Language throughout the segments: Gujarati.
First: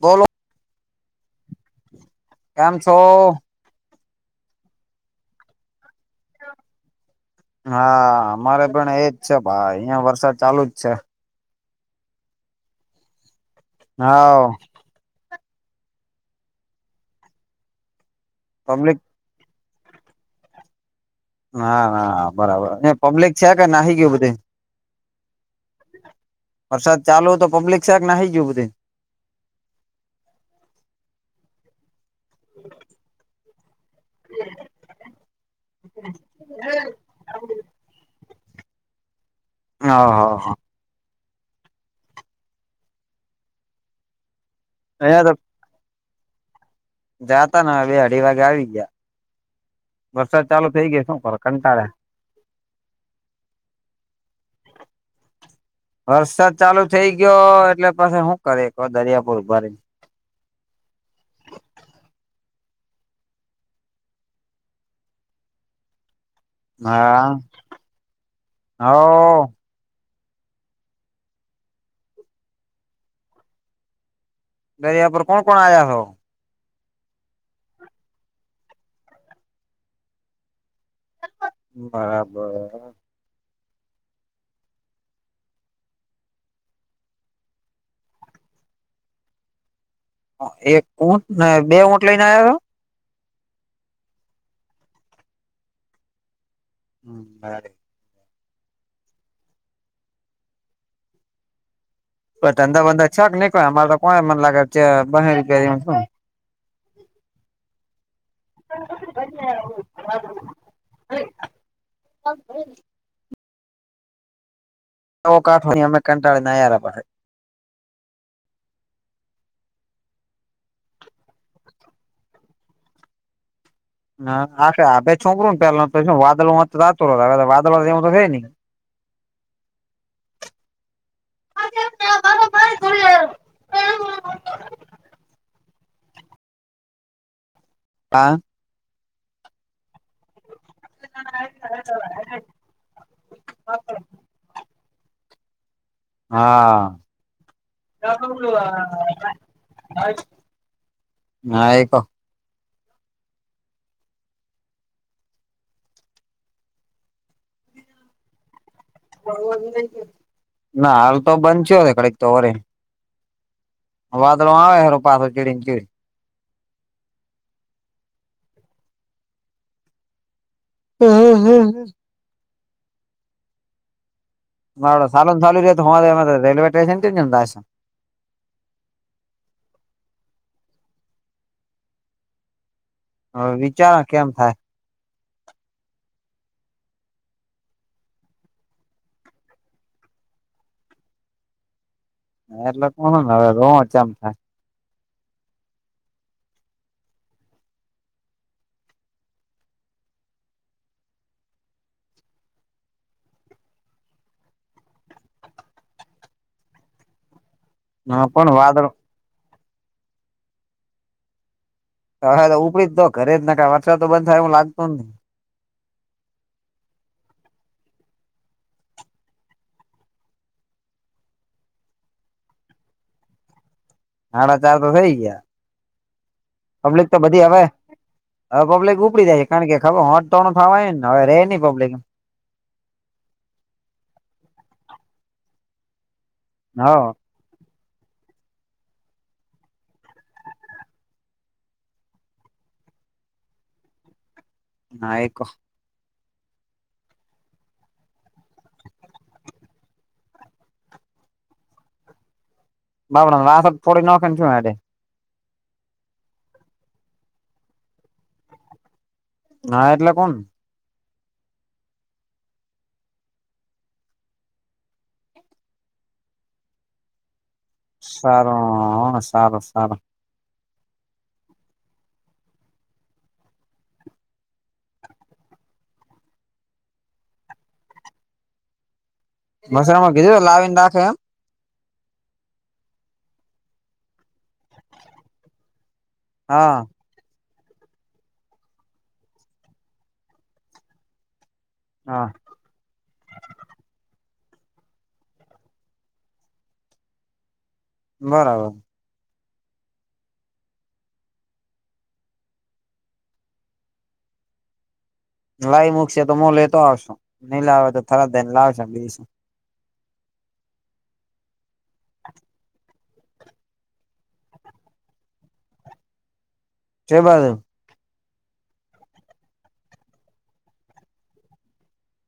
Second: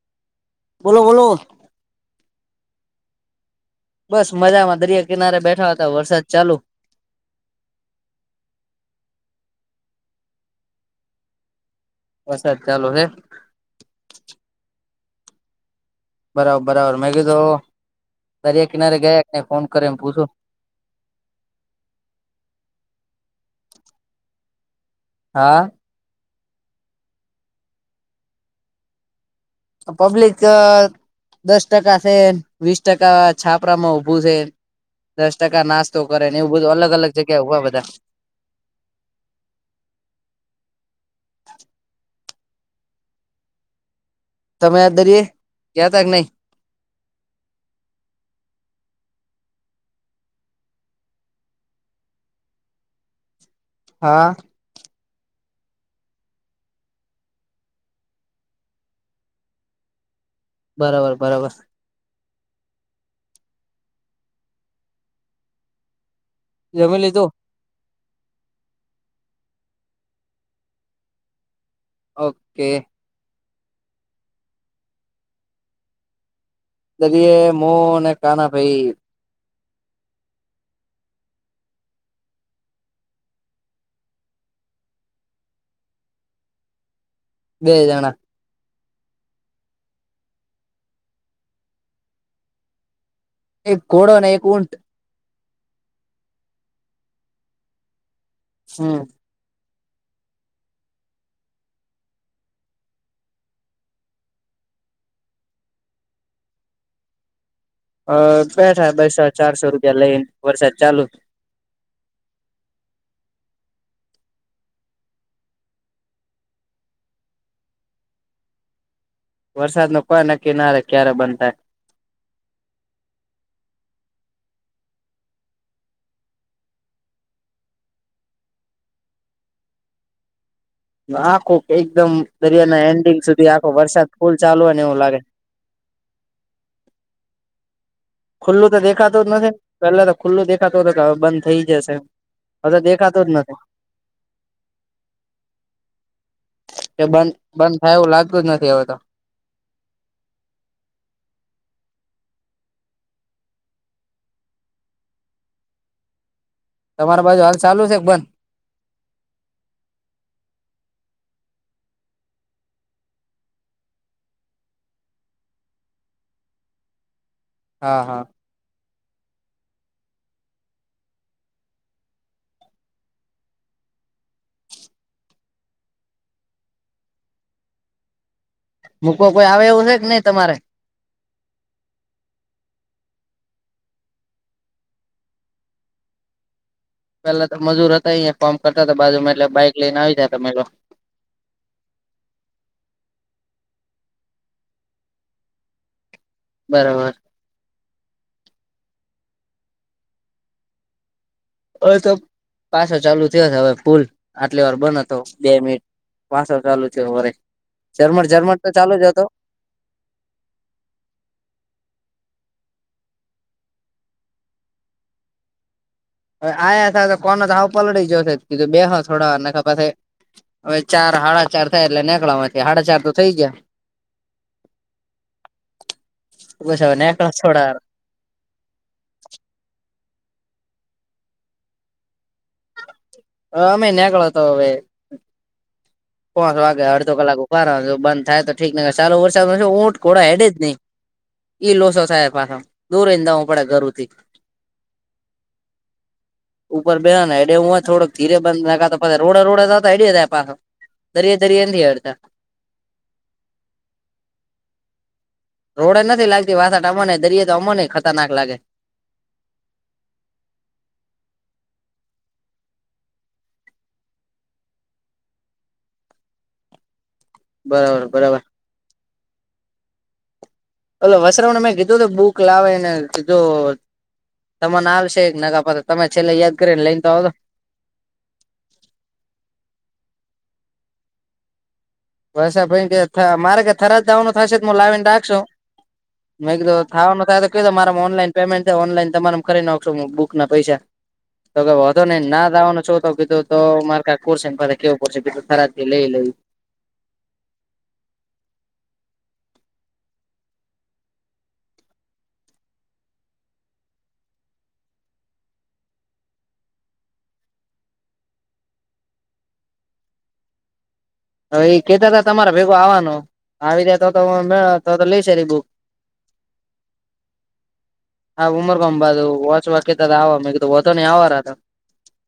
બોલો. બોલો બોલો. કેમ છો? બસ મજા માં દરિયા કિનારે બેઠા હતા વરસાદ ચાલુ. હા અમારે પણ એજ છે ભાઈ અહિયાં વરસાદ ચાલુ જ છે. વરસાદ ચાલો હે. હા. બરાબર બરાબર મેં કી તો, દરિયા કિનારે પબ્લિક ગયા ન ફોન કરે એમ પૂછું. ના ના બરાબર એ પબ્લિક છે કે નાહી કેયું બધું? હા. વરસાદ ચાલુ તો પબ્લિક શ છે કે નાઈ ગયું બધી? તો પબ્લિક દસ ટકા છે, વીસ ટકા છાપરામાં ઉભું છે. દસ ટકા નાસ્તો કરે ને એવું બધું અલગ અલગ જગ્યા હોવા બધા. હ હ હા. તમે ધરીએ, અહિયાં તો ક્યાં ત કે નહી? જાતા ને બે અઢી વાગે આવી ગયા. વરસાદ ચાલુ થઈ ગયો શું કર કંટાળે. હા. [inaudible] વરસાદ ચાલુ થઇ ગયો એટલે પછી શું કરે દરિયાપુર ભરી બરાબર બરાબર. જમી લીધું હા, હ. ઓકે. દરિયાપર કોણ કોણ આજ્યા છો? દદી એ મો ને કાના ભાઈ. બરાબર. બે જાણા. એક ઊંટને બે ઊંટ લઈને આવ્યા હતો? એક કોડોના એક ઊન્ટ. હમ બરાબર. હમ. પણ ધંધા બંધા છે કે નહી કો અમારે તો કો મને લાગે છે બ રૂપિયા શ. [inaudible] અ બેઠા બસો ચારસો રૂપિયા લઈ વરસાદ ચાલુ. હમ. તો કાઠો અમે કંટાળી ના પડે. વરસાદ નું કોઈ નક્કી ના ર ક્યારે બનતાય. હા બેે છોકરું ને પેલા તો વાદળમાંતું હવે વાદળ વા એ તો થાય ને. [inaudible] આખું એકદમ દરિયાના એન્ડિંગ સુધી આખો વરસાદ ફુલ ચાલુ હોય ને એવું લાગે. હા. ખુલ્લું તો દેખાતું જ નથી, પેલા તો ખુલ્લું દેખાતું હતું કે, હવે બંધ થઈ જશે. હ, તો દેખાતું જ નથી. હા. કે બંધ બંધ થાય એવું લાગતું જ નથી હવે તો [unintelligible] ના એક. તમારા બાજુ હાલ ચાલુ છે કે, બંધ? ના, હાલ તો બંધચ કડીક તો હોરે. વાદળ આવે હે, પાછો ચડીચ. હા, હા. હ, હમ, હ, હ. બ સાુંન ચાલુ ર હો રેલ્વે સ્ટેશન [unintelligible] મૂકવ કોઈ આવે એવું છે કે, નઈ તમારે. હ, વિચારો કેમ થાય? પેલા તો મજૂર હતા અહીયા ફોર્મ કરતા તો બાજુ માં, એટલે બાઇક લઈને આવી જાય તમે લોકો. ના, એટલે કોવે રચમ થ [unintelligible] બરાબર. હવે તો પાછો ચાલુ થયો હતો, હવે પુલ આટલી વાર બન હતો, બે મિનિટ. પાસો ચાલુ છે, વરે થાય જર્મન પણ જઝર્મન તો વાદળો ચાલુ જ હતો. હ, તો ઉપડી જ, તો ઘરે જ નાાય વરસાદ તો બંધ થાય, એ લાગતો જ નઈ. હવે આયા થ તો કોનો તોાવ પલળી ગયોીધું બે હ થોડા પછ [unintelligible] હવે ચાર હાડા ચાર થાય, એટલે નીકળવામાંથી સાડા ચાર તો થઈ ગયા. હમણા ચાર તો થઈ ગયા. પબ્લિક ઉછને તો બધી હવે છોડા. હવે પબ્લિક ઉપડી જાય છે, કારણ કે ખબર હોટ તોણ થવાય ને, હવેે નહી પબ્લિક. હ મહિને્યાગતો હવે [unintelligible] પાચ હ વાગે અડધો હા કલાક ઉપા બંધ થાય, તો ઠીક ન ચાલો, વરસાદ ન ઊંટ ખોડા હેડે જ નહી. ઈ લોસો સાહેબ પાછા દોરને, જું પડે ઘર થી. ના એક. ઉપર બે એડે હું થોડક ધીરે બંધ નાખી રોડે-રોડે એડેય પાછો. દરિેયા-દરિયા નથી હડતા. બાબર વા થોડી નાખેનેે. રોડ નથી લાગતી, વાસાટ અમ દરિયો તો અમને ખતરનાક લાગે. ના એટલે કોણ? બરોબર બરોબર સારું, સારું, સારું. ઓલો વસત્રવને મેં કીધું, તો બુક લાવે ને કીધું. તને આવશે, એક નગા પા તમે છેલ્લે યાદ કરીને લઈને તો આવજો‌. મસા માં કીધું લાવીને રાખે, એમ. બ ભાઈ કે, મારે કે થરા જ દવાનું થશે, હું લાવીને રાખશું. મે તો હા થવાનું થ. તમારા ઓનલાઈન પેમેન્ટ થાય, ઓનલાઈન તમામે કરી નાખશો બુક ના પૈસા. તો કે હતો ને, હા નાદવાનો છ તો કીધું તો, મારુ શેને પ કેવું પશે, બીધું થરાથી લઈ લઈ. બરાબર. લાવ મૂકશે તો, હ લેતો આવશું નહી લાવે તો, થરજને લાવશે બીસું. હ, એ કેતા હતા, તમારા ભેગો આવવાનો આવી જાય તો, મે તો લઈશ બુક. કે બાત હ [unintelligible] હા, ઉમર ગમ બા હોચ વા આવ મેધું હોતો નહી આવવા.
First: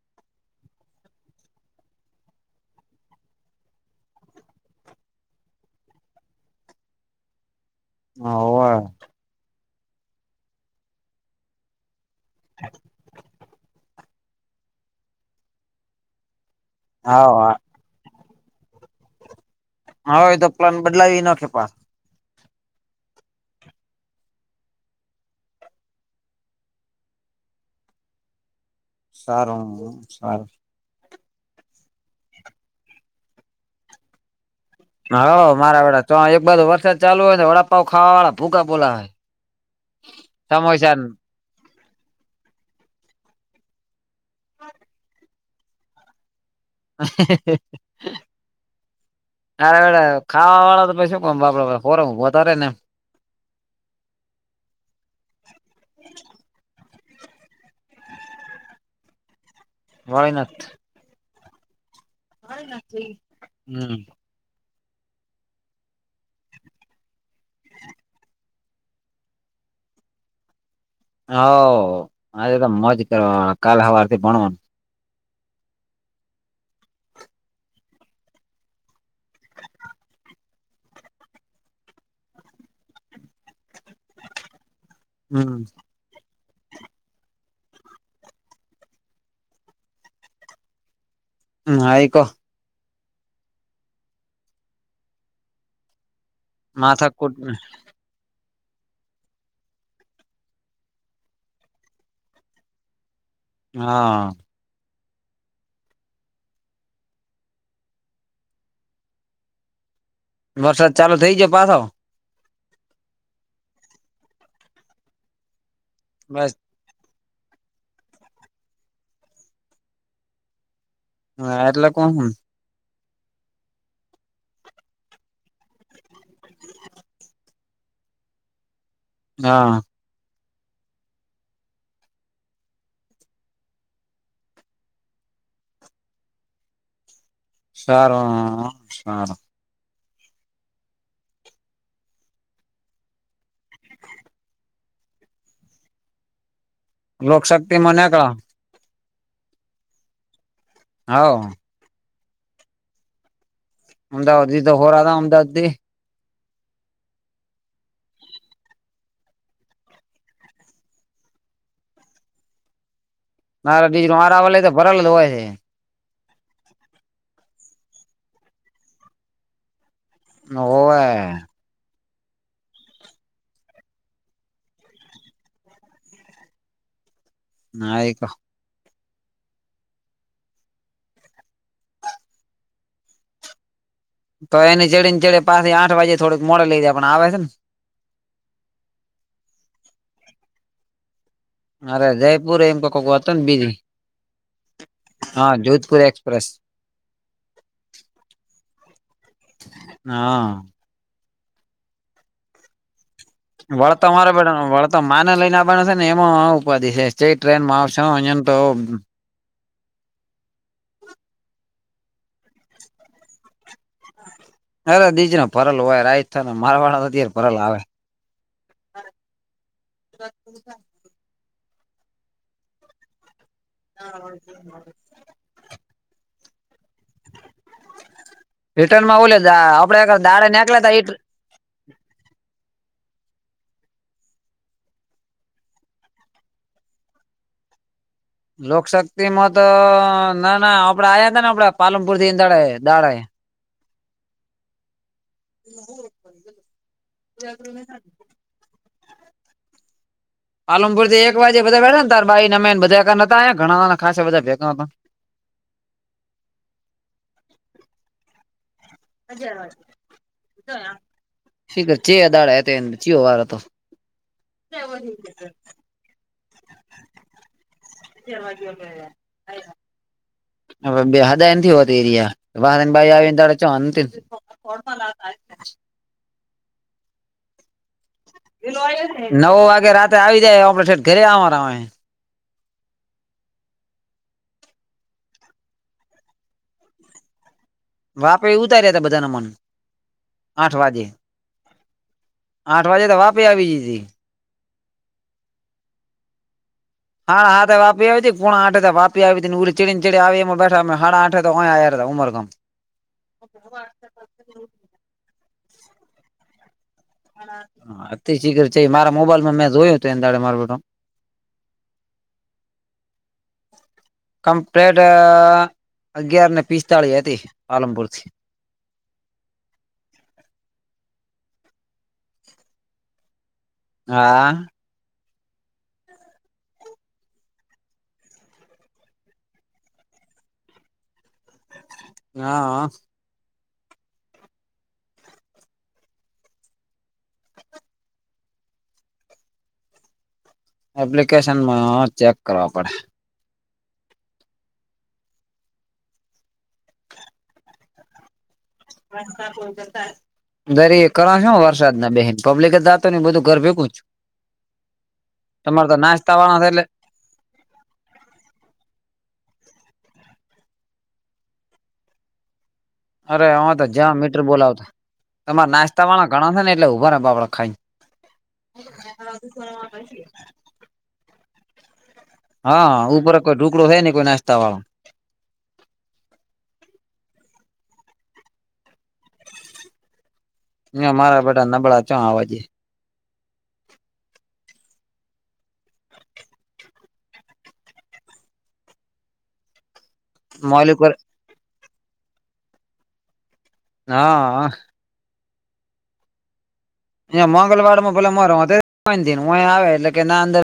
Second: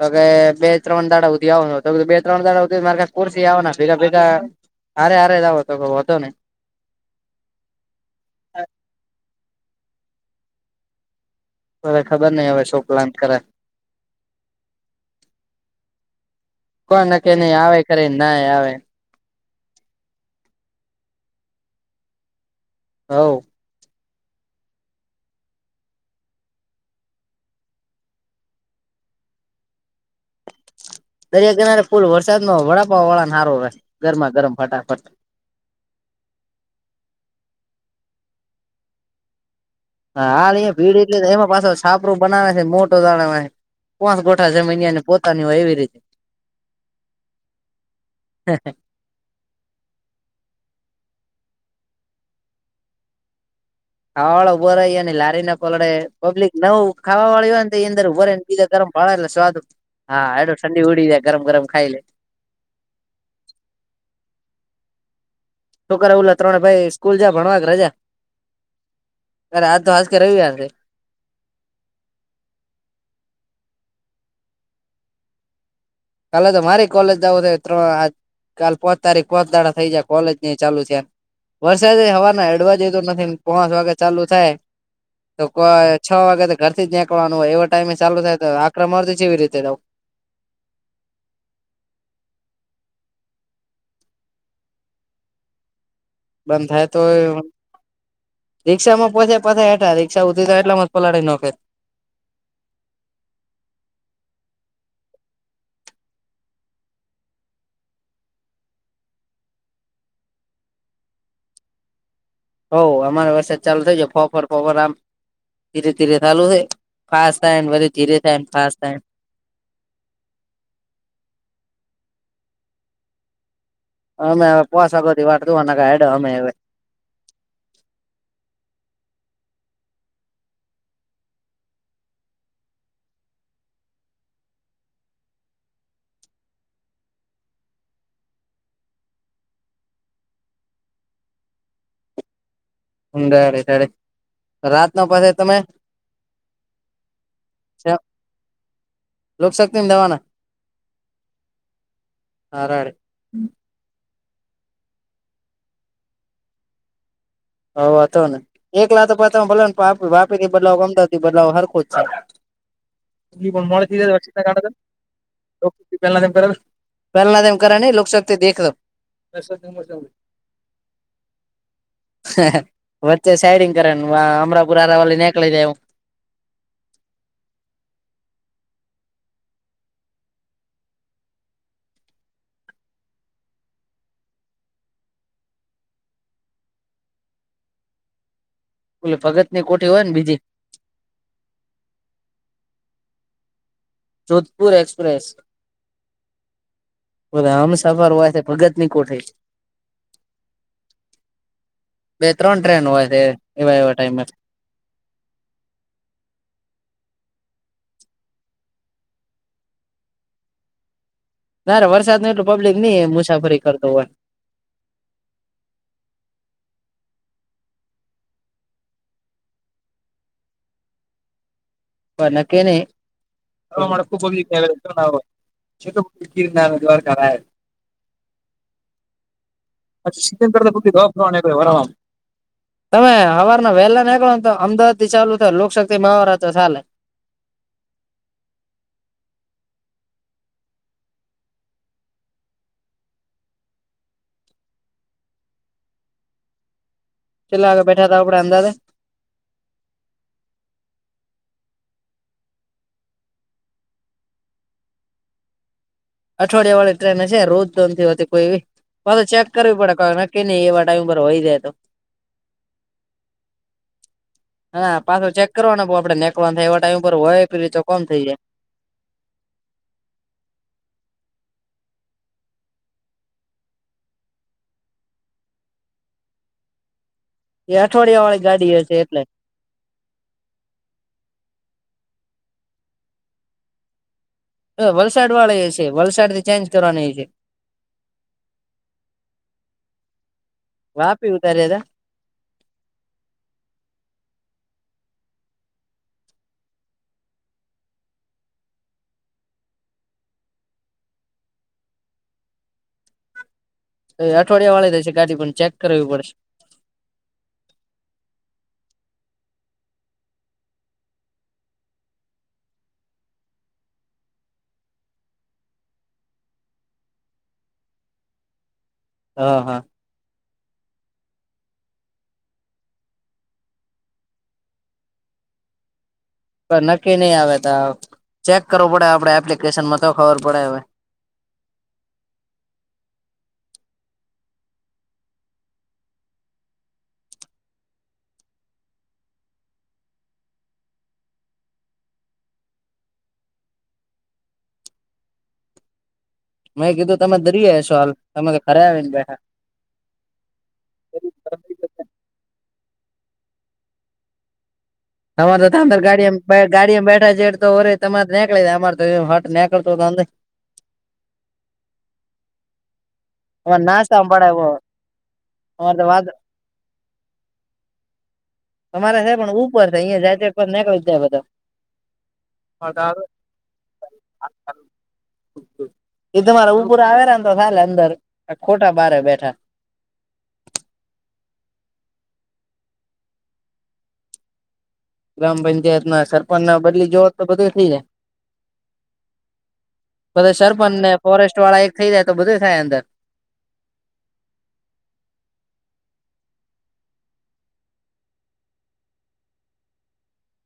તો કે બે-ત્રણ દાડા સુધી આવવાનું, બે-ત્રણ દાડાી મારે સી આવવાના. બ બેગા બ બેગા અરે અરે એ તો હોતો નને [unintelligible] હ. હ. હવે ખબર નઈ, હવે શો પ્લાન કરે. કો ના કે હા નહી આવે, કરે ના આવે. હાવે તો પ્લાન બદલાવી નાખ. હ. સારું, સારું. દરિયાકિનારે ફુલ વરસાદ ન વડાપા વળા નારો રહે, ગરમા-ગરમ ફટાફટ. હા, મારા વડા તો એક બાધો વરસાદ ચાલુ હોય, વડાપાવ ખાવા વાળા ભૂગા બોલા હોય. હાં, ભીડ એટલે એમાં પાસે આવ. છાપરું બનાવે છે, મોટો દણ છે, કોસ ગોઠા જમીનને પોતાની હોય એવી રીતે. હ. [unintelligible] અરે વડે ખાવા વાળા તો શું બાપડે હો હોતાારેે નેમ. ખાવા વાળા ઊભો રહી, અને લારી ના પલડે પબ્લિક નવ ખાવા વાળી હોય ને, એ અંદર ઉભ ર ને. ઈ ગરમ ભાળ એલા સ્વાદું. હા, વળી ના એડું ઠંડી ઉડી ગરમ-ગરમ ખાઈ લે. હમ [unintelligible] છોકરા ઓલા ત્રણે ભાઈ સ્કૂલ જા ભણવા કે, રજા અરે આજ તો હાજ કે રવ છે. હ, આજે તો મજ કરવા, કાલે હવારથી ભણવાનું. કાલે તો મારી કોલેજું થ ત્ર [unintelligible] કાલ પોચ તારીખ પોચાડા થઈ જાય, કોલેજ ની ચાલુ છે. વરસાદ હવાના એડવાજ તો નથી, પાચ વાગે ચાલુ થાય. તો હમ કોઈ છ વાગે તો ઘર થી જ નીકળવાનું હોય, એવો ટાઈમે ચાલુ થાય, તો આક મળતી એવી રીતે. હમ, આઈકો. બંધ થાય તો. માથાકૂટ રીક્ષામાં પછ્યા પાછેઠા, રીક્ષા ઉરી તો એટલામાં જ પલાળી નાખે. હા. વરસાદ ચાલુ થઇ જયો પાછો. હો, અમારે વરસા જ ચાલુ થઇ છે, ફફર ફફર આમ ધીરે-ધીરે ચાલુ બસ છે. ખાસા વરી ધીરે થન ખાસ્ટન હ, આ એલા લે કોણ? અમે પોસગોથી વાટવા ના એડ અમે. હા. સારું, સારું. ઊડાડે રાત ન પાસે તમે. લોકશક્તિ મને ક. લોક શકતી ને દવાના. હા. હરાડ. અમાવાદી તો હોર, આ અમદવાદી. હ, વાતા ને. એકલા તો પોતામાં ભ વાપી થી બદલાવ, અમદાવાદથી બદલાવો હરખો જ છે. [unintelligible] લા મારા ડીજ મારા લઈ તો ભરેલ જ હોય છે પહેલામ કરા લોસ દખ દો હવે. હ, વચ્ચે સઈડીંગ કરે અમ્રપુરાર વલ નાનેકલ દે એવું. નાય ક તો એની ચડી ને ચડે પાસેથી આઠ વાગે થોડુંક મોડે લઈ જાય પણ આવે છે ને. બ ભગત ની કોઠી હોય ને બીજી. અરે જયપુર એમ કોકક વાત ને બીઝી. જોધપુર એક્સપ્રેસ. હા જોધપુર એક્સપ્રેસ. બ આમ સફર હોય છે ભગત ની કોઠાઈ. હા. બે ત્રણ ટ્રેન હોય છે. એવા એવા ટાઈમે વળતારે બે વળ તો માને લઈને આવના હશે ને એમાં ઉપાધિ છે જે ટ્રેન માં આવશે અહીંયા તો નારે વરસાદ ન એટલું પબ્લિક નની મુસાફરી કરતો હોય. અરે દીજ પરરલ હોય રાઈ થને મારવાડા અત્યારે પરલ આવે. [inaudible] વ નાકેનીક- - [unintelligible] છ કીર ના દ્વારકા. રિટર્નમાં આપડે દાે નેકલા વરામ [unintelligible] તમે અવાર ના વહેલા નીકળો ને તો અમદાવાદ થી ચાલુ થ લોકશક્તિ માં અવાર તો ચાલે. લોકશક્તિ માં તો ના ના આપડે આયા હતા ને આપડાે પાલનપુર થીંદાડા દાડાય. [inaudible] ચેલે આગ બેઠા હતા આપડ અંદાજે? આલમપુરથી એક વાગે બધાળાનેારાઈ નમેન બધા નતા્યા ઘણા ખાસ બધા ભેગા હતા. અઠવાડિયા વાળી ટ્રેન હશે રોજ જોોન થી હોતી કોઈ એવી. હ તો ચેક કરવી પડે નક્કી નહ એવા ટાઈમ ઉપ હોય જાય તો. શી ખબર ચે દાડે હતો ચિયો વાર હતો હા પાછો ચેક કરવા ને આપડે નેકવા થાય એવા ટાઈમ ઉપર હોય રતે. જ ભાગ આ- - [unintelligible] હવે બે હદાય હોત એરિયા વાહને બાાઈ આવીને ત ચવા લતા- - [unintelligible] અઠવાડિયાવાળ છે. નવ વાગે રાત્ર આવી જાય આપડ છેઠ ઘરે આવરા હોય. હ વલસાડ વાળા એ છે વલસાડ થી ચેન્જ કરવાની છે. વાપે એ ઉતાર્યા હતા બધાના મન આઠ વાગે. વાપી ઉતાર્યા આઠ વાજે તો વાપે આવી જઈથી. હાડા હા વાપી આવી હતી કુણા આઠે વાપી આવી હતી ઉ ચડીને ચડી એમાં બેઠા હાડા આઠ તોયા આવ્યા હતા ઉમરગામ. બવા. [unintelligible] અઠવાડિયા વાળાી દેશે ગાડી પણ ચેક કરવી પડશે. હ અતિ શીર છે મારા મોબાઈલમાં મેં જોયું હતું એ દાડે મારટ. કમ્પ્લેટ અગિયાર ને પિસ્તાળીસ હતી પાલનપુર થી. હ હા. હા. નક્કી નહી આવે તો ચેક કરવું પડે આપડે એપ્લિકેશનમાં તો ખબર પડે હવે. હા. એપ્લિકેશનમાં ચેક કરવા પડે. મેં કીધું તમે દરી હ છો, હાલ તમે ખરે આવી ને બેઠા. [unintelligible] દરે કરો છો ને, વરસાદ ના બ બેન પબ્િક જતો ને બધું ઘર ભેગુંું.. તમારે તો અંદર નાસ્તા ગાડી વાળા છે એટલે ગાડીમાં બેઠા છે, તો હો [unintelligible] અરે આમે અમારે તો જ્યાં નાસ્તા મીટર પડાવો બોલાવતા તમારે અમારે તો નાસ્તા વાત વાળા ઘણા થ ને એટલે ઉઊભા ર બાપડા ખાઈ. તમારે છે પણ, ઉપર છે અિયાં જાયતે નીકળી જાય બધા. હા, ઉપર કોઈ ઢુકડો હ ને કોઈ નાસ્તા વાળો. એ તમારા ઉપર આવેલા ને તો થાલે અંદર ખોટા બારે બેઠા. હ, મારા બધા નબળા ચો આવાજે. ગ્રામ પંચાયત ના સરપંચ ના બદલી જોવો તો બધું થઇ જાય. બધ મોલું સરર્પન ને કરે. ફોરેસ્ટ વાળા એક થઈ જાય તો બધું થાય અંદર. હા. અ મંગળવાર માં ભલા માર હુંયા આવે એટલે કે, નાના અંદર